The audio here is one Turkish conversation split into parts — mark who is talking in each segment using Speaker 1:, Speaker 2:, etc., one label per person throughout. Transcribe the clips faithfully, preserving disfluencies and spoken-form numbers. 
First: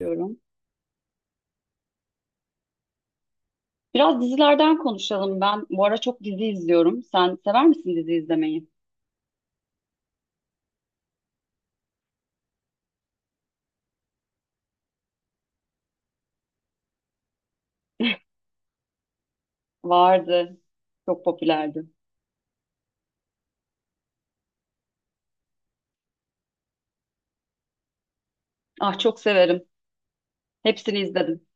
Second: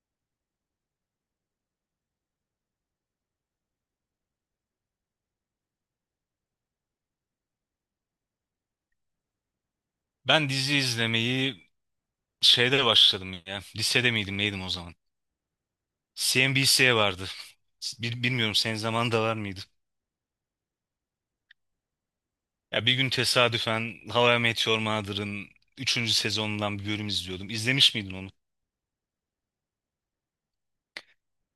Speaker 1: Diyorum. Biraz dizilerden konuşalım. Ben bu ara çok dizi izliyorum. Sen sever misin dizi izlemeyi?
Speaker 2: Ben dizi izlemeyi şeyde başladım ya. Lisede miydim neydim o zaman? C N B C vardı. Bil- bilmiyorum senin zamanında var mıydı?
Speaker 1: Vardı. Çok popülerdi.
Speaker 2: Ya bir gün tesadüfen How I Met Your Mother'ın üçüncü sezonundan bir bölüm izliyordum. İzlemiş miydin onu?
Speaker 1: Ah çok severim. Hepsini izledim.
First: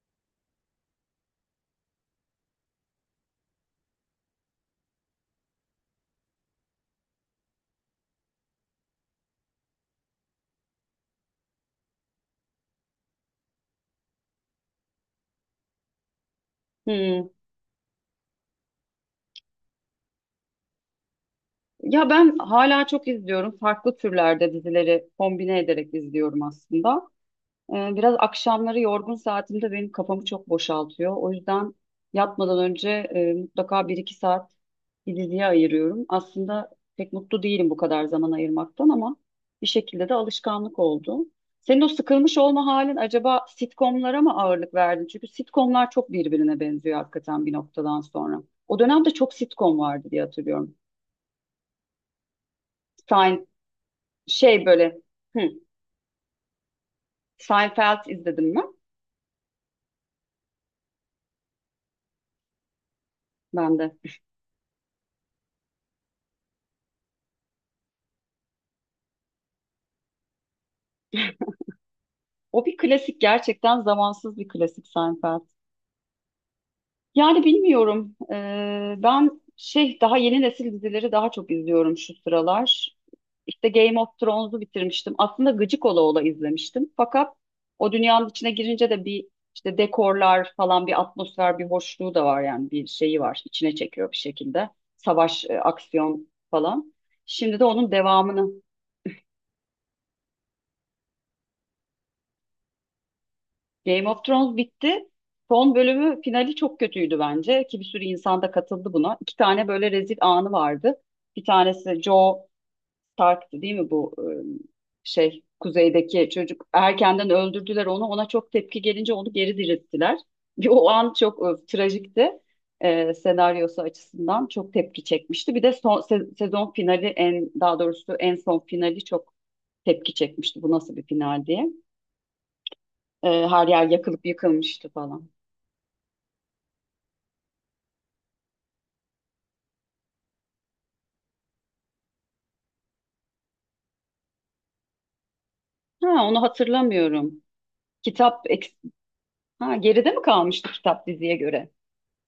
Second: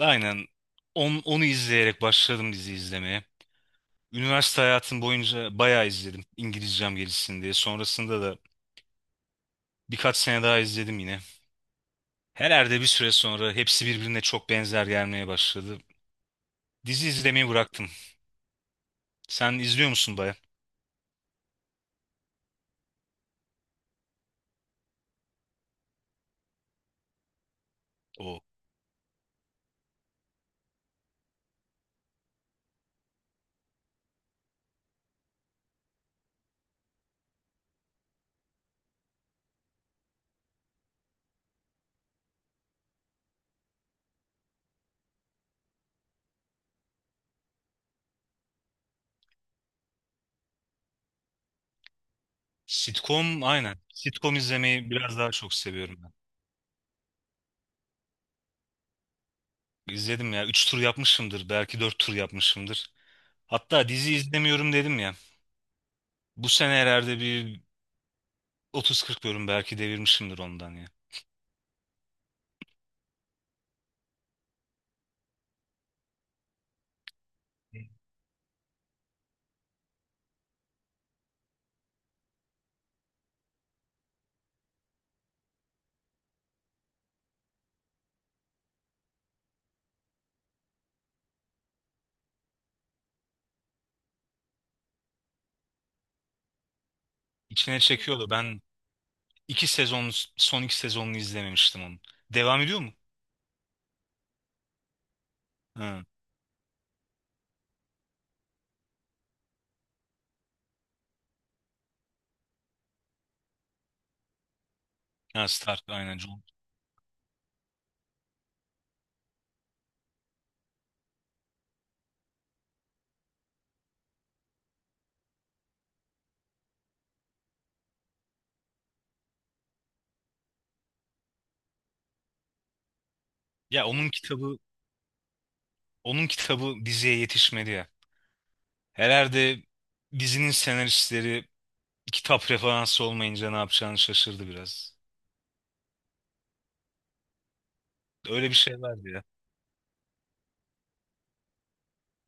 Speaker 2: Aynen. On, onu izleyerek başladım dizi izlemeye. Üniversite hayatım boyunca bayağı izledim. İngilizcem gelişsin diye. Sonrasında da birkaç sene daha izledim yine. Herhalde bir süre sonra hepsi birbirine çok benzer gelmeye başladı. Dizi
Speaker 1: Hmm.
Speaker 2: izlemeyi bıraktım. Sen izliyor musun baya?
Speaker 1: Ya ben hala çok izliyorum. Farklı türlerde dizileri kombine ederek izliyorum aslında. Ee, Biraz
Speaker 2: O.
Speaker 1: akşamları yorgun saatimde benim kafamı çok boşaltıyor. O yüzden yatmadan önce e, mutlaka bir iki saat bir diziye ayırıyorum. Aslında pek mutlu değilim bu kadar zaman ayırmaktan ama bir şekilde de alışkanlık oldu. Senin o sıkılmış olma halin acaba sitcomlara mı ağırlık verdin? Çünkü sitcomlar çok birbirine benziyor hakikaten bir noktadan sonra. O dönemde çok sitcom vardı diye hatırlıyorum.
Speaker 2: Sitcom
Speaker 1: Sein,
Speaker 2: aynen. Sitcom
Speaker 1: şey
Speaker 2: izlemeyi
Speaker 1: böyle,
Speaker 2: biraz daha
Speaker 1: hı,
Speaker 2: çok seviyorum ben.
Speaker 1: Seinfeld izledim mi?
Speaker 2: İzledim ya. Üç tur yapmışımdır. Belki dört tur yapmışımdır.
Speaker 1: Ben
Speaker 2: Hatta
Speaker 1: de.
Speaker 2: dizi izlemiyorum dedim ya. Bu sene herhalde bir otuz kırk bölüm belki devirmişimdir ondan ya.
Speaker 1: O bir klasik, gerçekten zamansız bir klasik Seinfeld. Yani bilmiyorum. Ee, ben şey daha yeni nesil dizileri daha çok izliyorum şu sıralar. İşte Game of Thrones'u bitirmiştim. Aslında gıcık ola ola izlemiştim. Fakat o dünyanın içine girince de bir işte dekorlar falan, bir atmosfer, bir hoşluğu da var yani, bir şeyi var. İçine çekiyor bir şekilde. Savaş, e, aksiyon falan. Şimdi de
Speaker 2: İçine
Speaker 1: onun
Speaker 2: çekiyordu.
Speaker 1: devamını.
Speaker 2: Ben iki sezon, son iki sezonunu izlememiştim onun. Devam ediyor mu?
Speaker 1: Game of Thrones bitti. Son
Speaker 2: Ha,
Speaker 1: bölümü, finali çok kötüydü bence, ki bir sürü insan da katıldı buna. İki tane böyle rezil anı vardı. Bir tanesi Joe Stark'tı değil mi, bu e, şey
Speaker 2: ha, Stark aynen.
Speaker 1: kuzeydeki
Speaker 2: Jon-.
Speaker 1: çocuk, erkenden öldürdüler onu. Ona çok tepki gelince onu geri dirilttiler. Bir o an çok e, trajikti. E, senaryosu açısından çok tepki çekmişti. Bir de son se- sezon finali, en daha doğrusu en son finali çok tepki çekmişti. Bu nasıl bir final diye. E, her
Speaker 2: Ya
Speaker 1: yer
Speaker 2: onun
Speaker 1: yakılıp
Speaker 2: kitabı,
Speaker 1: yıkılmıştı falan.
Speaker 2: onun kitabı diziye yetişmedi ya. Herhalde dizinin senaristleri kitap referansı olmayınca ne yapacağını şaşırdı biraz.
Speaker 1: Ha, onu hatırlamıyorum. Kitap
Speaker 2: Öyle bir
Speaker 1: eks-
Speaker 2: şey vardı ya.
Speaker 1: ha, geride mi kalmıştı kitap diziye göre?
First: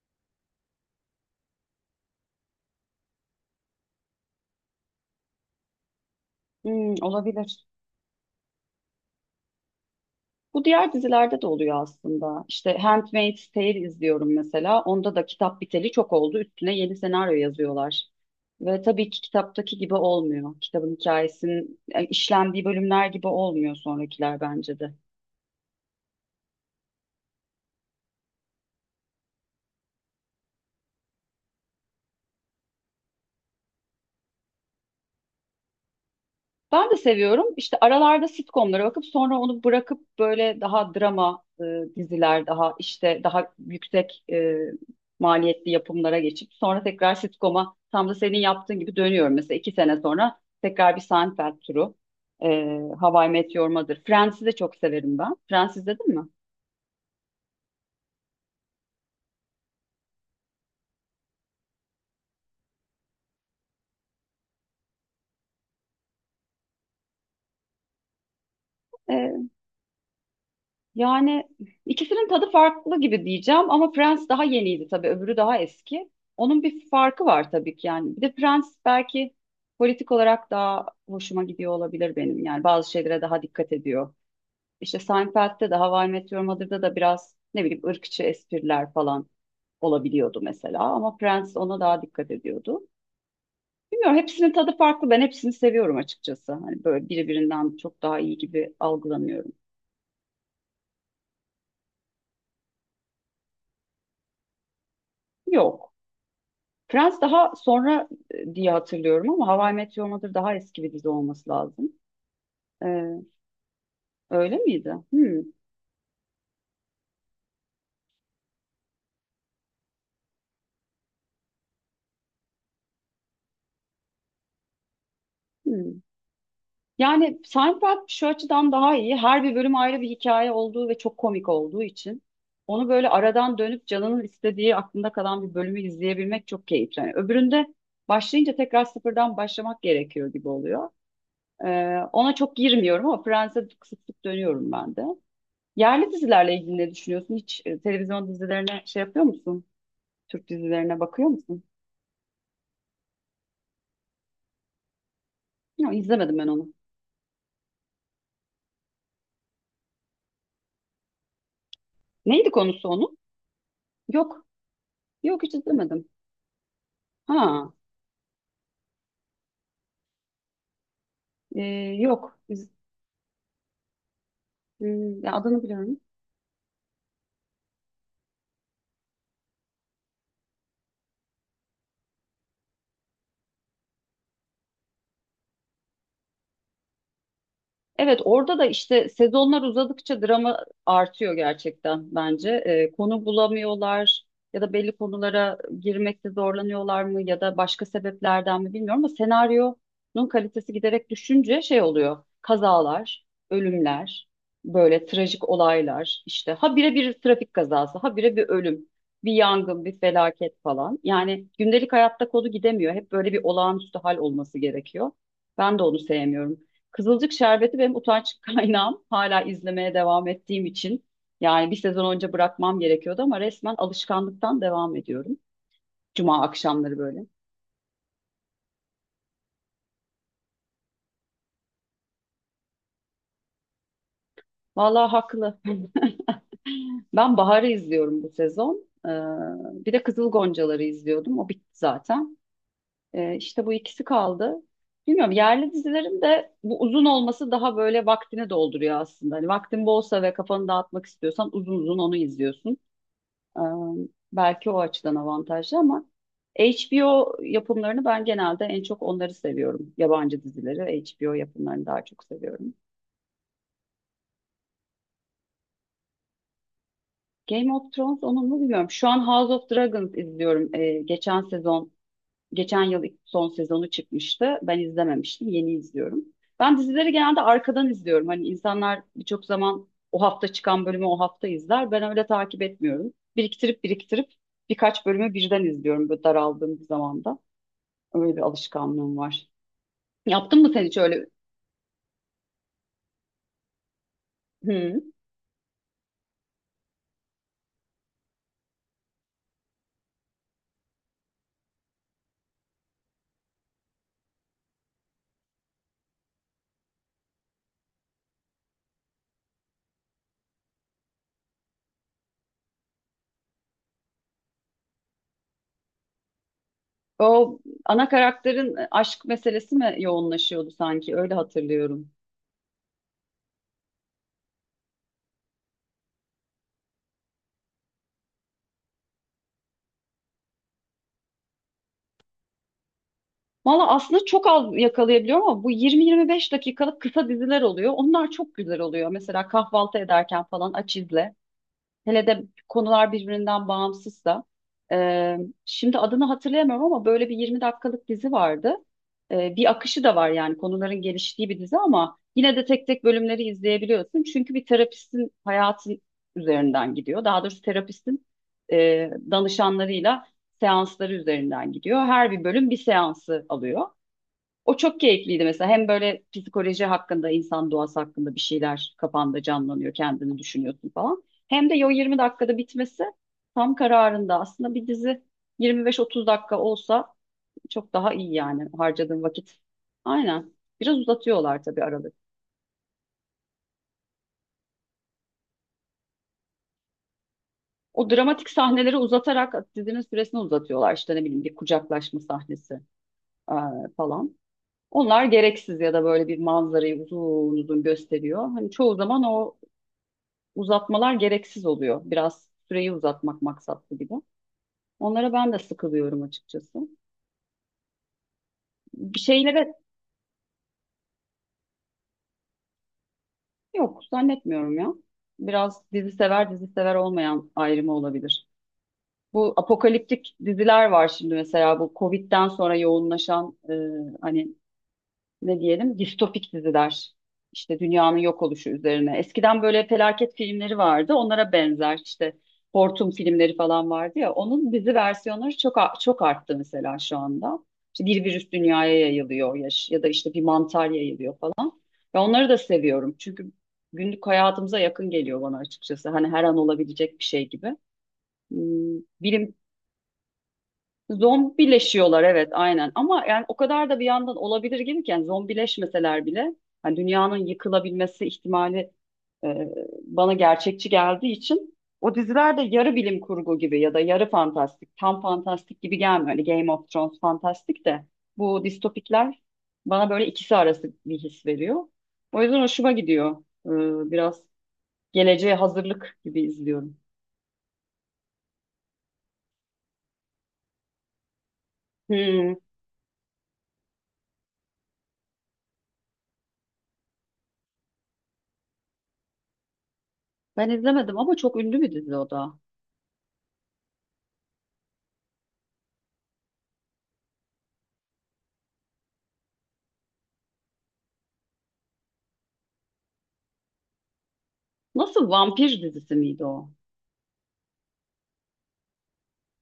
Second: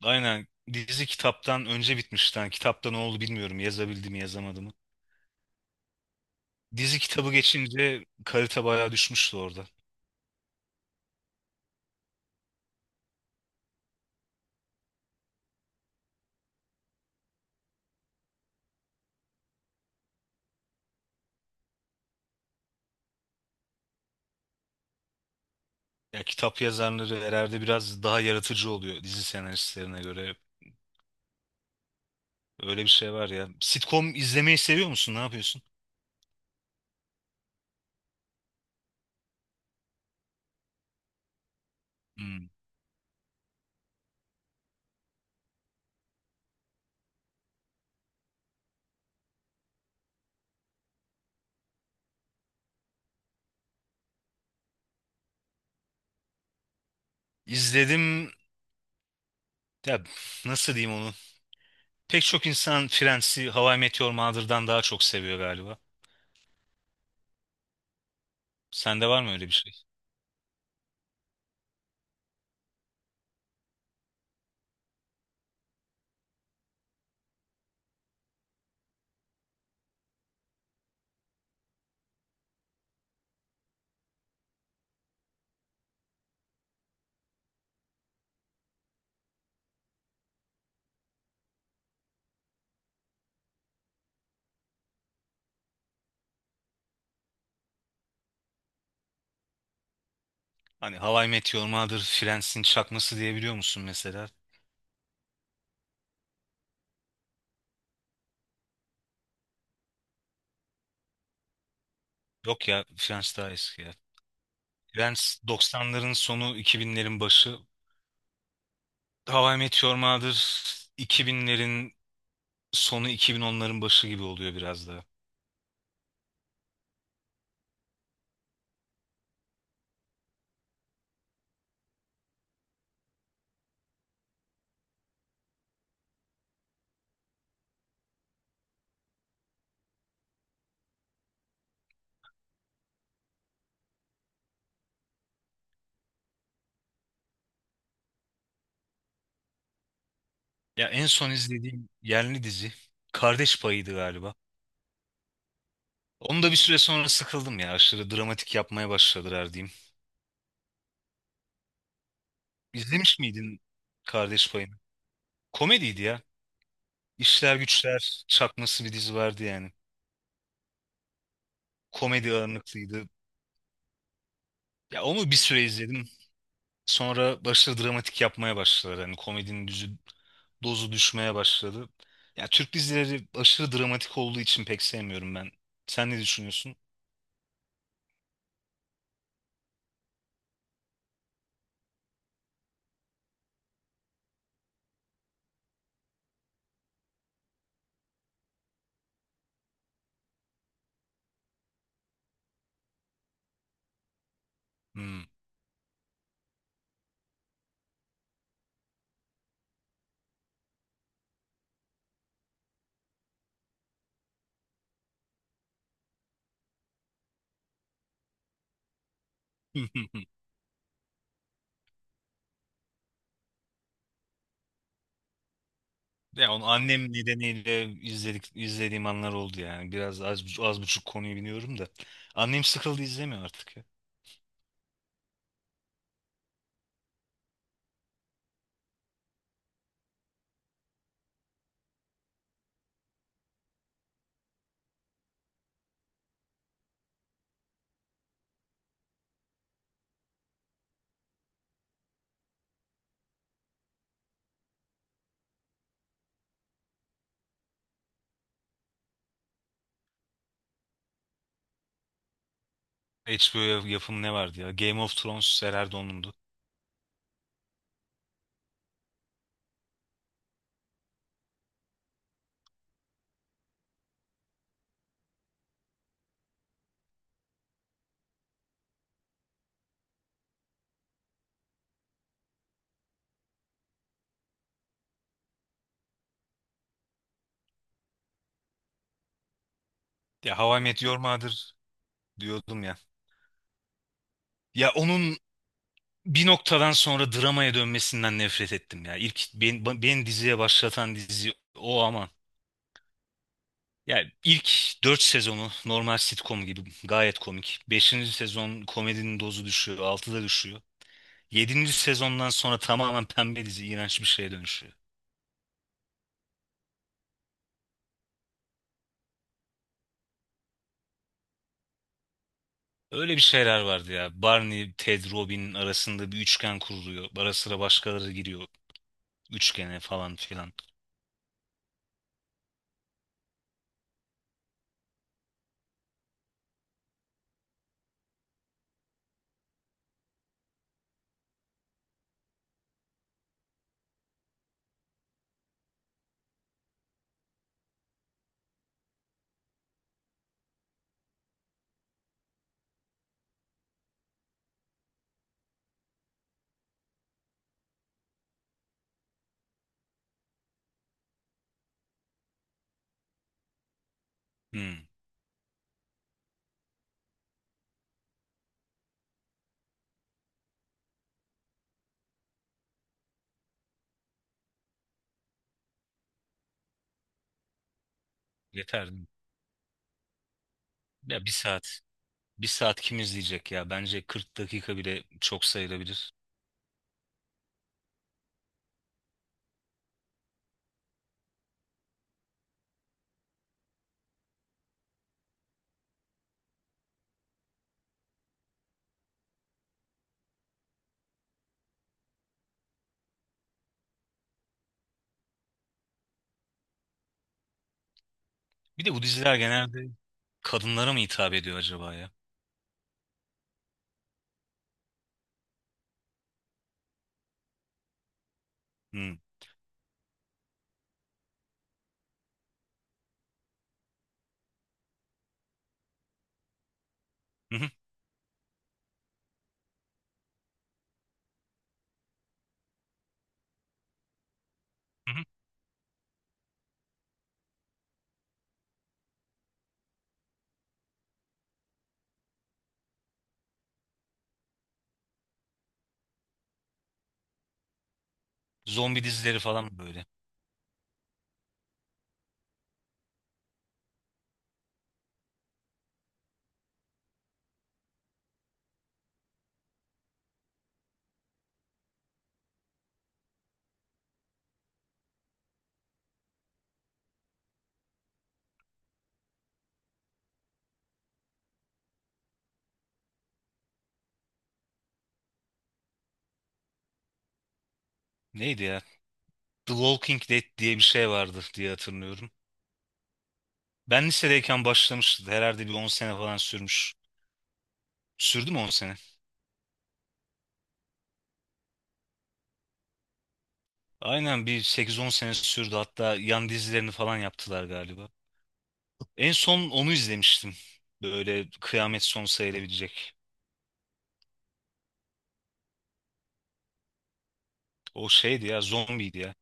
Speaker 2: Aynen, dizi kitaptan önce bitmişti. Yani kitapta ne oldu bilmiyorum. Yazabildi mi yazamadı mı?
Speaker 1: Hmm,
Speaker 2: Dizi kitabı
Speaker 1: olabilir.
Speaker 2: geçince kalite bayağı düşmüştü orada.
Speaker 1: Bu diğer dizilerde de oluyor aslında. İşte Handmaid's Tale izliyorum mesela. Onda da kitap biteli çok oldu. Üstüne yeni senaryo yazıyorlar. Ve tabii ki kitaptaki gibi olmuyor. Kitabın hikayesinin e, işlendiği bölümler gibi olmuyor sonrakiler bence de.
Speaker 2: Ya kitap yazarları herhalde biraz daha yaratıcı oluyor dizi senaristlerine göre. Öyle bir şey var ya. Sitcom izlemeyi seviyor musun? Ne yapıyorsun?
Speaker 1: Ben de seviyorum. İşte aralarda sitcomlara bakıp sonra onu bırakıp böyle daha drama e, diziler,
Speaker 2: Hmm.
Speaker 1: daha işte daha yüksek e, maliyetli yapımlara geçip sonra tekrar sitcom'a tam da senin yaptığın gibi dönüyorum. Mesela iki sene sonra tekrar bir Seinfeld turu, e, How I Met Your Mother. Friends'i de çok severim ben. Friends izledin mi?
Speaker 2: İzledim. Ya, nasıl diyeyim onu? Pek çok insan Friends'i How I Met Your Mother'dan daha çok seviyor galiba. Sende var mı öyle bir şey?
Speaker 1: Yani ikisinin tadı farklı gibi diyeceğim ama Prens daha yeniydi tabii, öbürü daha eski. Onun bir farkı var tabii ki yani. Bir de Prens belki politik olarak daha hoşuma gidiyor olabilir benim. Yani bazı şeylere daha dikkat ediyor. İşte Seinfeld'de de How I Met Your Mother'da da biraz ne bileyim ırkçı espriler falan olabiliyordu mesela. Ama Prens ona daha dikkat ediyordu. Bilmiyorum, hepsinin tadı farklı. Ben hepsini seviyorum açıkçası. Hani böyle biri birinden çok daha iyi gibi algılamıyorum.
Speaker 2: Hani How I Met Your Mother, Friends'in çakması diyebiliyor musun mesela?
Speaker 1: Yok. Friends daha sonra e, diye hatırlıyorum ama How I Met Your Mother daha eski bir dizi olması lazım.
Speaker 2: Yok ya,
Speaker 1: Ee,
Speaker 2: Friends daha eski ya.
Speaker 1: Öyle miydi?
Speaker 2: Friends
Speaker 1: Hmm,
Speaker 2: doksanların sonu, iki binlerin başı. How I Met Your Mother iki binlerin sonu, iki bin onların başı gibi oluyor biraz daha.
Speaker 1: hmm. Yani Seinfeld şu açıdan daha iyi. Her bir bölüm ayrı bir hikaye olduğu ve çok komik olduğu için onu böyle aradan dönüp canının istediği, aklında kalan bir bölümü izleyebilmek çok keyifli. Yani öbüründe başlayınca tekrar sıfırdan başlamak gerekiyor gibi oluyor. Ee, ona çok girmiyorum ama Friends'e sık sık dönüyorum ben de. Yerli dizilerle ilgili ne düşünüyorsun? Hiç e, televizyon dizilerine şey yapıyor musun? Türk
Speaker 2: Ya
Speaker 1: dizilerine
Speaker 2: en
Speaker 1: bakıyor
Speaker 2: son
Speaker 1: musun?
Speaker 2: izlediğim yerli dizi Kardeş Payı'ydı galiba.
Speaker 1: Ya izlemedim
Speaker 2: Onu
Speaker 1: ben
Speaker 2: da bir
Speaker 1: onu.
Speaker 2: süre sonra sıkıldım ya. Aşırı dramatik yapmaya başladılar diyeyim.
Speaker 1: Neydi konusu onun?
Speaker 2: İzlemiş miydin
Speaker 1: Yok.
Speaker 2: Kardeş Payı'nı?
Speaker 1: Yok, hiç
Speaker 2: Komediydi
Speaker 1: izlemedim.
Speaker 2: ya. İşler
Speaker 1: Ha.
Speaker 2: Güçler çakması bir dizi vardı yani.
Speaker 1: e,
Speaker 2: Komedi
Speaker 1: Yok. İz,
Speaker 2: ağırlıklıydı. Ya
Speaker 1: Hmm,
Speaker 2: onu
Speaker 1: ya
Speaker 2: bir süre
Speaker 1: adını biliyorum.
Speaker 2: izledim. Sonra başladı, dramatik yapmaya başladılar. Hani komedinin düzü, dozu düşmeye başladı. Ya, Türk dizileri aşırı dramatik olduğu için pek sevmiyorum ben. Sen ne düşünüyorsun?
Speaker 1: Evet, orada da işte sezonlar uzadıkça drama artıyor gerçekten bence. Ee, konu bulamıyorlar ya da belli konulara girmekte zorlanıyorlar mı ya da başka sebeplerden mi bilmiyorum ama senaryonun kalitesi giderek düşünce şey oluyor. Kazalar, ölümler, böyle
Speaker 2: Hmm.
Speaker 1: trajik olaylar, işte ha bire bir trafik kazası, ha bire bir ölüm, bir yangın, bir felaket falan. Yani gündelik hayatta konu gidemiyor. Hep böyle bir olağanüstü hal olması gerekiyor. Ben de onu sevmiyorum. Kızılcık Şerbeti benim utanç kaynağım, hala izlemeye devam ettiğim için. Yani bir sezon önce bırakmam gerekiyordu ama resmen alışkanlıktan devam ediyorum. Cuma
Speaker 2: Ya onu
Speaker 1: akşamları
Speaker 2: annem
Speaker 1: böyle.
Speaker 2: nedeniyle izledik izlediğim anlar oldu yani. Biraz az, bu- az buçuk konuyu biliyorum da. Annem sıkıldı, izlemiyor artık ya.
Speaker 1: Vallahi haklı. Ben Bahar'ı izliyorum bu sezon. Ee, bir de Kızıl Goncaları izliyordum. O bitti zaten. Ee, işte bu ikisi kaldı. Bilmiyorum, yerli dizilerin de bu uzun olması daha böyle vaktini dolduruyor aslında. Hani vaktin bolsa ve kafanı dağıtmak istiyorsan uzun uzun onu izliyorsun. Ee, Belki o açıdan avantajlı ama H B O yapımlarını ben genelde, en çok onları seviyorum. Yabancı dizileri, H B O yapımlarını daha çok seviyorum.
Speaker 2: H B O yapımı ne vardı ya? Game of Thrones Sera Erdon'undu.
Speaker 1: Game of Thrones onun mu bilmiyorum. Şu an House of Dragons izliyorum. Ee, geçen sezon, geçen yıl ilk son sezonu çıkmıştı. Ben izlememiştim, yeni izliyorum. Ben dizileri genelde arkadan izliyorum. Hani insanlar birçok zaman o hafta çıkan bölümü o hafta izler. Ben öyle takip etmiyorum. Biriktirip biriktirip birkaç bölümü birden izliyorum böyle daraldığım bir zamanda. Öyle bir alışkanlığım var.
Speaker 2: Ya
Speaker 1: Yaptın mı
Speaker 2: How I
Speaker 1: sen hiç
Speaker 2: Met Your
Speaker 1: öyle?
Speaker 2: Mother diyordum ya. Ya
Speaker 1: Hı.
Speaker 2: onun bir noktadan sonra dramaya dönmesinden nefret ettim ya. İlk ben- beni, diziye başlatan dizi o ama. Yani ilk dört sezonu normal sitcom gibi gayet komik. Beşinci sezon komedinin dozu düşüyor, altıda düşüyor. Yedinci sezondan sonra tamamen pembe dizi, iğrenç bir şeye dönüşüyor.
Speaker 1: O ana karakterin e, aşk meselesi mi yoğunlaşıyordu sanki? Öyle hatırlıyorum.
Speaker 2: Öyle bir şeyler vardı ya. Barney, Ted, Robin arasında bir üçgen kuruluyor. Ara sıra başkaları giriyor üçgene falan filan.
Speaker 1: Valla aslında çok az yakalayabiliyorum ama bu yirmi yirmi beş dakikalık kısa diziler oluyor. Onlar çok güzel oluyor. Mesela kahvaltı ederken falan aç izle. Hele de konular birbirinden bağımsızsa. Ee, Şimdi adını hatırlayamıyorum ama böyle bir yirmi dakikalık dizi vardı. Ee, bir akışı da var yani, konuların geliştiği bir dizi ama yine de tek tek bölümleri izleyebiliyorsun. Çünkü bir terapistin hayatı üzerinden gidiyor. Daha doğrusu terapistin e, danışanlarıyla seansları üzerinden gidiyor. Her bir bölüm bir seansı alıyor. O çok
Speaker 2: Hmm,
Speaker 1: keyifliydi mesela. Hem böyle psikoloji hakkında, insan doğası hakkında bir şeyler kafanda canlanıyor, kendini düşünüyorsun falan. Hem de o yirmi dakikada bitmesi tam kararında. Aslında bir dizi yirmi beş otuz dakika olsa çok daha iyi yani,
Speaker 2: yeter.
Speaker 1: harcadığın vakit. Aynen. Biraz
Speaker 2: Ya bir
Speaker 1: uzatıyorlar tabii
Speaker 2: saat.
Speaker 1: aralık.
Speaker 2: Bir saat kim izleyecek ya? Bence kırk dakika bile çok sayılabilir.
Speaker 1: O dramatik sahneleri uzatarak dizinin süresini uzatıyorlar. İşte ne bileyim bir kucaklaşma sahnesi eee, falan. Onlar gereksiz ya da böyle bir manzarayı uzun uzun gösteriyor. Hani çoğu zaman o uzatmalar gereksiz oluyor. Biraz süreyi uzatmak maksatlı gibi. Onlara ben de sıkılıyorum açıkçası.
Speaker 2: Bir de
Speaker 1: Bir
Speaker 2: bu diziler
Speaker 1: şeylere.
Speaker 2: genelde kadınlara mı hitap ediyor acaba ya?
Speaker 1: Yok, zannetmiyorum ya. Biraz dizi sever dizi sever olmayan ayrımı olabilir.
Speaker 2: Hmm.
Speaker 1: Bu apokaliptik diziler var şimdi mesela, bu Covid'den sonra yoğunlaşan e, hani ne diyelim distopik diziler. İşte
Speaker 2: Hı hı,
Speaker 1: dünyanın yok oluşu üzerine. Eskiden böyle felaket filmleri vardı. Onlara benzer işte hortum filmleri falan vardı ya. Onun dizi
Speaker 2: hı hı.
Speaker 1: versiyonları çok a- çok arttı mesela şu anda. İşte bir virüs dünyaya yayılıyor ya, ya da işte bir mantar yayılıyor falan. Ve onları da seviyorum. Çünkü günlük hayatımıza yakın geliyor bana açıkçası. Hani her an olabilecek bir şey gibi. Hmm.
Speaker 2: Zombi
Speaker 1: Bilim
Speaker 2: dizileri falan böyle.
Speaker 1: Zombileşiyorlar, evet aynen ama yani o kadar da bir yandan olabilir gibi ki, yani zombileşmeseler bile hani dünyanın yıkılabilmesi ihtimali e, bana gerçekçi geldiği için o diziler de yarı bilim kurgu gibi ya da yarı fantastik, tam fantastik gibi gelmiyor. Hani Game of Thrones fantastik de bu distopikler bana böyle ikisi arası bir his veriyor. O yüzden hoşuma gidiyor. Ee, biraz geleceğe hazırlık gibi izliyorum.
Speaker 2: Neydi ya? The Walking Dead diye bir şey vardı diye hatırlıyorum.
Speaker 1: Hmm.
Speaker 2: Ben lisedeyken başlamıştı. Herhalde bir on sene falan sürmüş. Sürdü mü on sene?
Speaker 1: Ben izlemedim ama çok ünlü bir dizi o da.
Speaker 2: Aynen, bir sekiz on sene sürdü. Hatta yan dizilerini falan yaptılar galiba. En son onu izlemiştim. Böyle kıyamet sonu sayılabilecek.
Speaker 1: Nasıl, vampir dizisi miydi o?
Speaker 2: O şeydi ya, zombiydi ya.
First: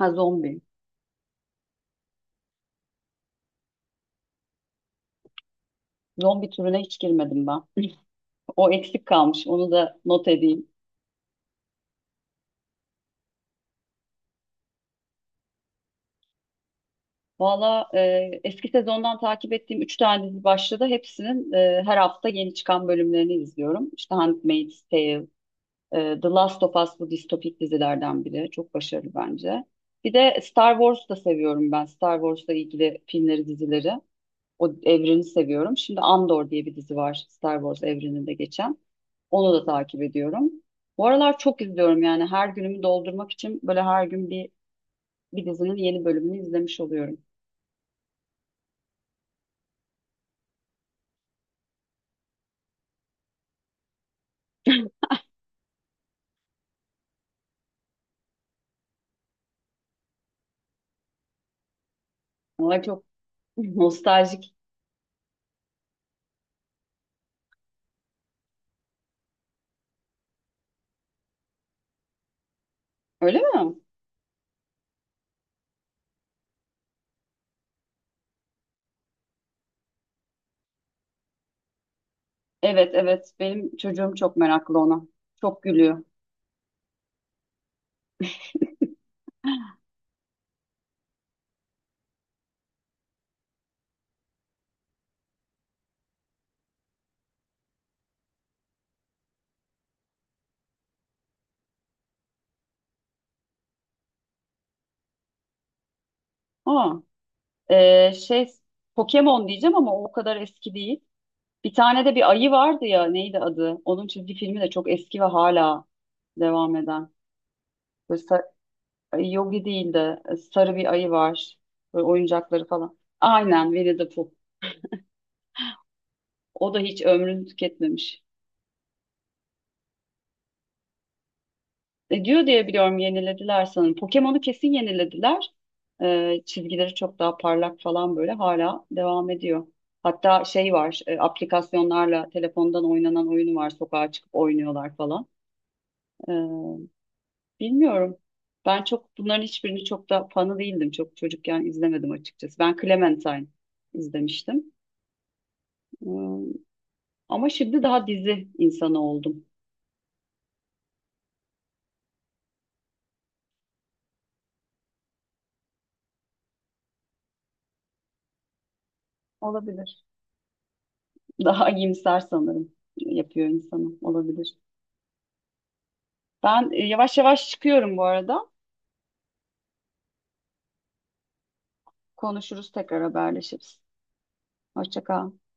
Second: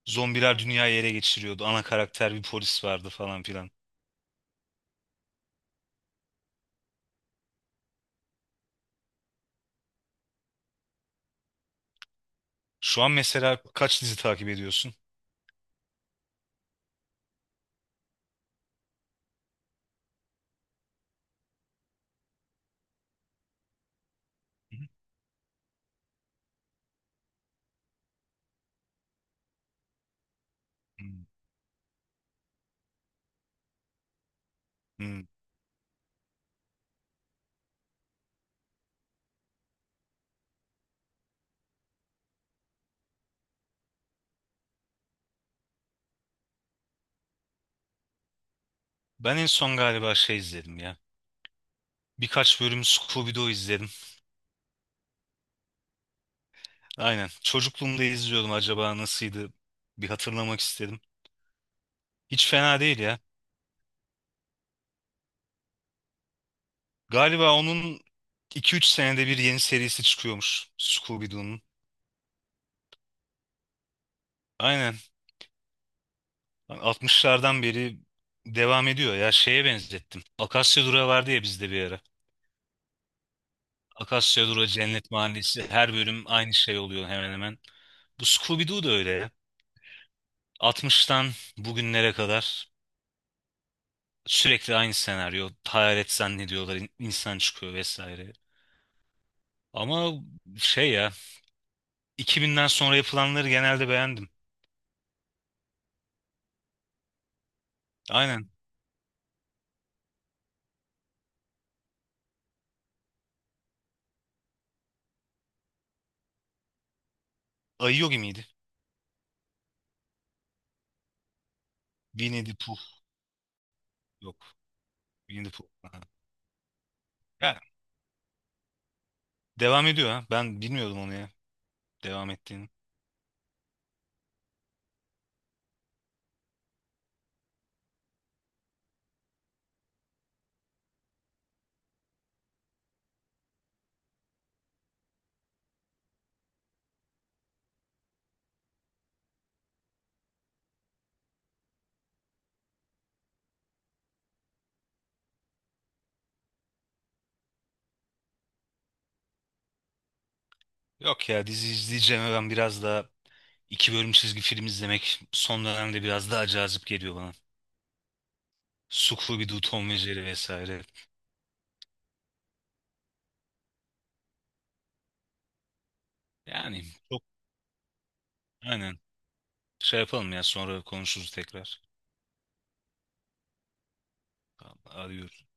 Speaker 1: Ha, zombi.
Speaker 2: Zombiler dünyayı ele geçiriyordu. Ana karakter bir polis vardı falan filan.
Speaker 1: Zombi türüne hiç girmedim ben. O eksik kalmış. Onu da not edeyim.
Speaker 2: Şu an mesela kaç dizi takip ediyorsun?
Speaker 1: Valla e, eski sezondan takip ettiğim üç tane dizi başladı. Hepsinin e, her hafta yeni çıkan bölümlerini izliyorum. İşte Handmaid's Tale, e, The Last of Us, bu distopik dizilerden biri. Çok başarılı bence. Bir de Star Wars da
Speaker 2: Hmm.
Speaker 1: seviyorum ben. Star Wars'la ilgili filmleri, dizileri. O
Speaker 2: Hmm.
Speaker 1: evreni seviyorum. Şimdi Andor diye bir dizi var Star Wars evreninde geçen. Onu da takip ediyorum. Bu aralar çok izliyorum yani, her günümü doldurmak için böyle her gün bir, bir dizinin yeni bölümünü izlemiş oluyorum.
Speaker 2: Ben en son galiba şey izledim ya. Birkaç bölüm Scooby-Doo izledim. Aynen. Çocukluğumda izliyordum, acaba nasıldı? Bir hatırlamak istedim. Hiç fena
Speaker 1: Ama
Speaker 2: değil
Speaker 1: çok
Speaker 2: ya.
Speaker 1: nostaljik.
Speaker 2: Galiba onun iki üç senede bir yeni serisi çıkıyormuş Scooby-Doo'nun.
Speaker 1: Öyle mi?
Speaker 2: Aynen. Altmışlardan beri devam ediyor ya. Şeye benzettim. Akasya Durağı vardı ya bizde bir ara.
Speaker 1: Evet, evet, benim çocuğum çok
Speaker 2: Akasya Durağı
Speaker 1: meraklı ona.
Speaker 2: Cennet
Speaker 1: Çok
Speaker 2: Mahallesi her
Speaker 1: gülüyor.
Speaker 2: bölüm aynı şey oluyor hemen hemen. Bu Scooby-Doo da öyle ya. altmıştan bugünlere kadar sürekli aynı senaryo. Hayalet zannediyorlar, in- insan çıkıyor vesaire. Ama şey ya, iki binden sonra yapılanları genelde beğendim.
Speaker 1: Aa, e, şey
Speaker 2: Aynen.
Speaker 1: Pokemon diyeceğim ama o kadar eski değil. Bir tane de bir ayı vardı ya, neydi adı? Onun çizgi filmi de çok eski ve hala devam eden.
Speaker 2: Ayı Yogi miydi?
Speaker 1: Ay, Yogi değil de e, sarı bir ayı var. Böyle
Speaker 2: Winnie the
Speaker 1: oyuncakları
Speaker 2: Pooh.
Speaker 1: falan. Aynen, Winnie the Pooh.
Speaker 2: Yok. Winnie the Pooh. Aha.
Speaker 1: O da hiç ömrünü
Speaker 2: Ya,
Speaker 1: tüketmemiş.
Speaker 2: devam ediyor ha. Ben bilmiyordum onu ya.
Speaker 1: E,
Speaker 2: Devam
Speaker 1: diyor diye
Speaker 2: ettiğini.
Speaker 1: biliyorum, yenilediler sanırım. Pokemon'u kesin yenilediler. E, çizgileri çok daha parlak falan, böyle hala devam ediyor. Hatta şey var, e, aplikasyonlarla telefondan oynanan oyunu var. Sokağa çıkıp oynuyorlar falan. E, Bilmiyorum. Ben çok bunların hiçbirini, çok da fanı değildim. Çok çocukken izlemedim açıkçası. Ben Clementine izlemiştim. Ama şimdi daha dizi insanı oldum.
Speaker 2: Yok ya, dizi izleyeceğime ben biraz daha iki bölüm çizgi film izlemek son dönemde biraz daha cazip geliyor bana. Suklu bir Tom ve
Speaker 1: Olabilir.
Speaker 2: Jerry vesaire.
Speaker 1: Daha iyimser sanırım yapıyor insanı. Olabilir. Ben
Speaker 2: Yani
Speaker 1: e, yavaş
Speaker 2: çok
Speaker 1: yavaş çıkıyorum bu arada.
Speaker 2: aynen şey yapalım ya, sonra konuşuruz tekrar.
Speaker 1: Konuşuruz tekrar, haberleşiriz.
Speaker 2: Tamam,
Speaker 1: Hoşça kal.
Speaker 2: arıyorum.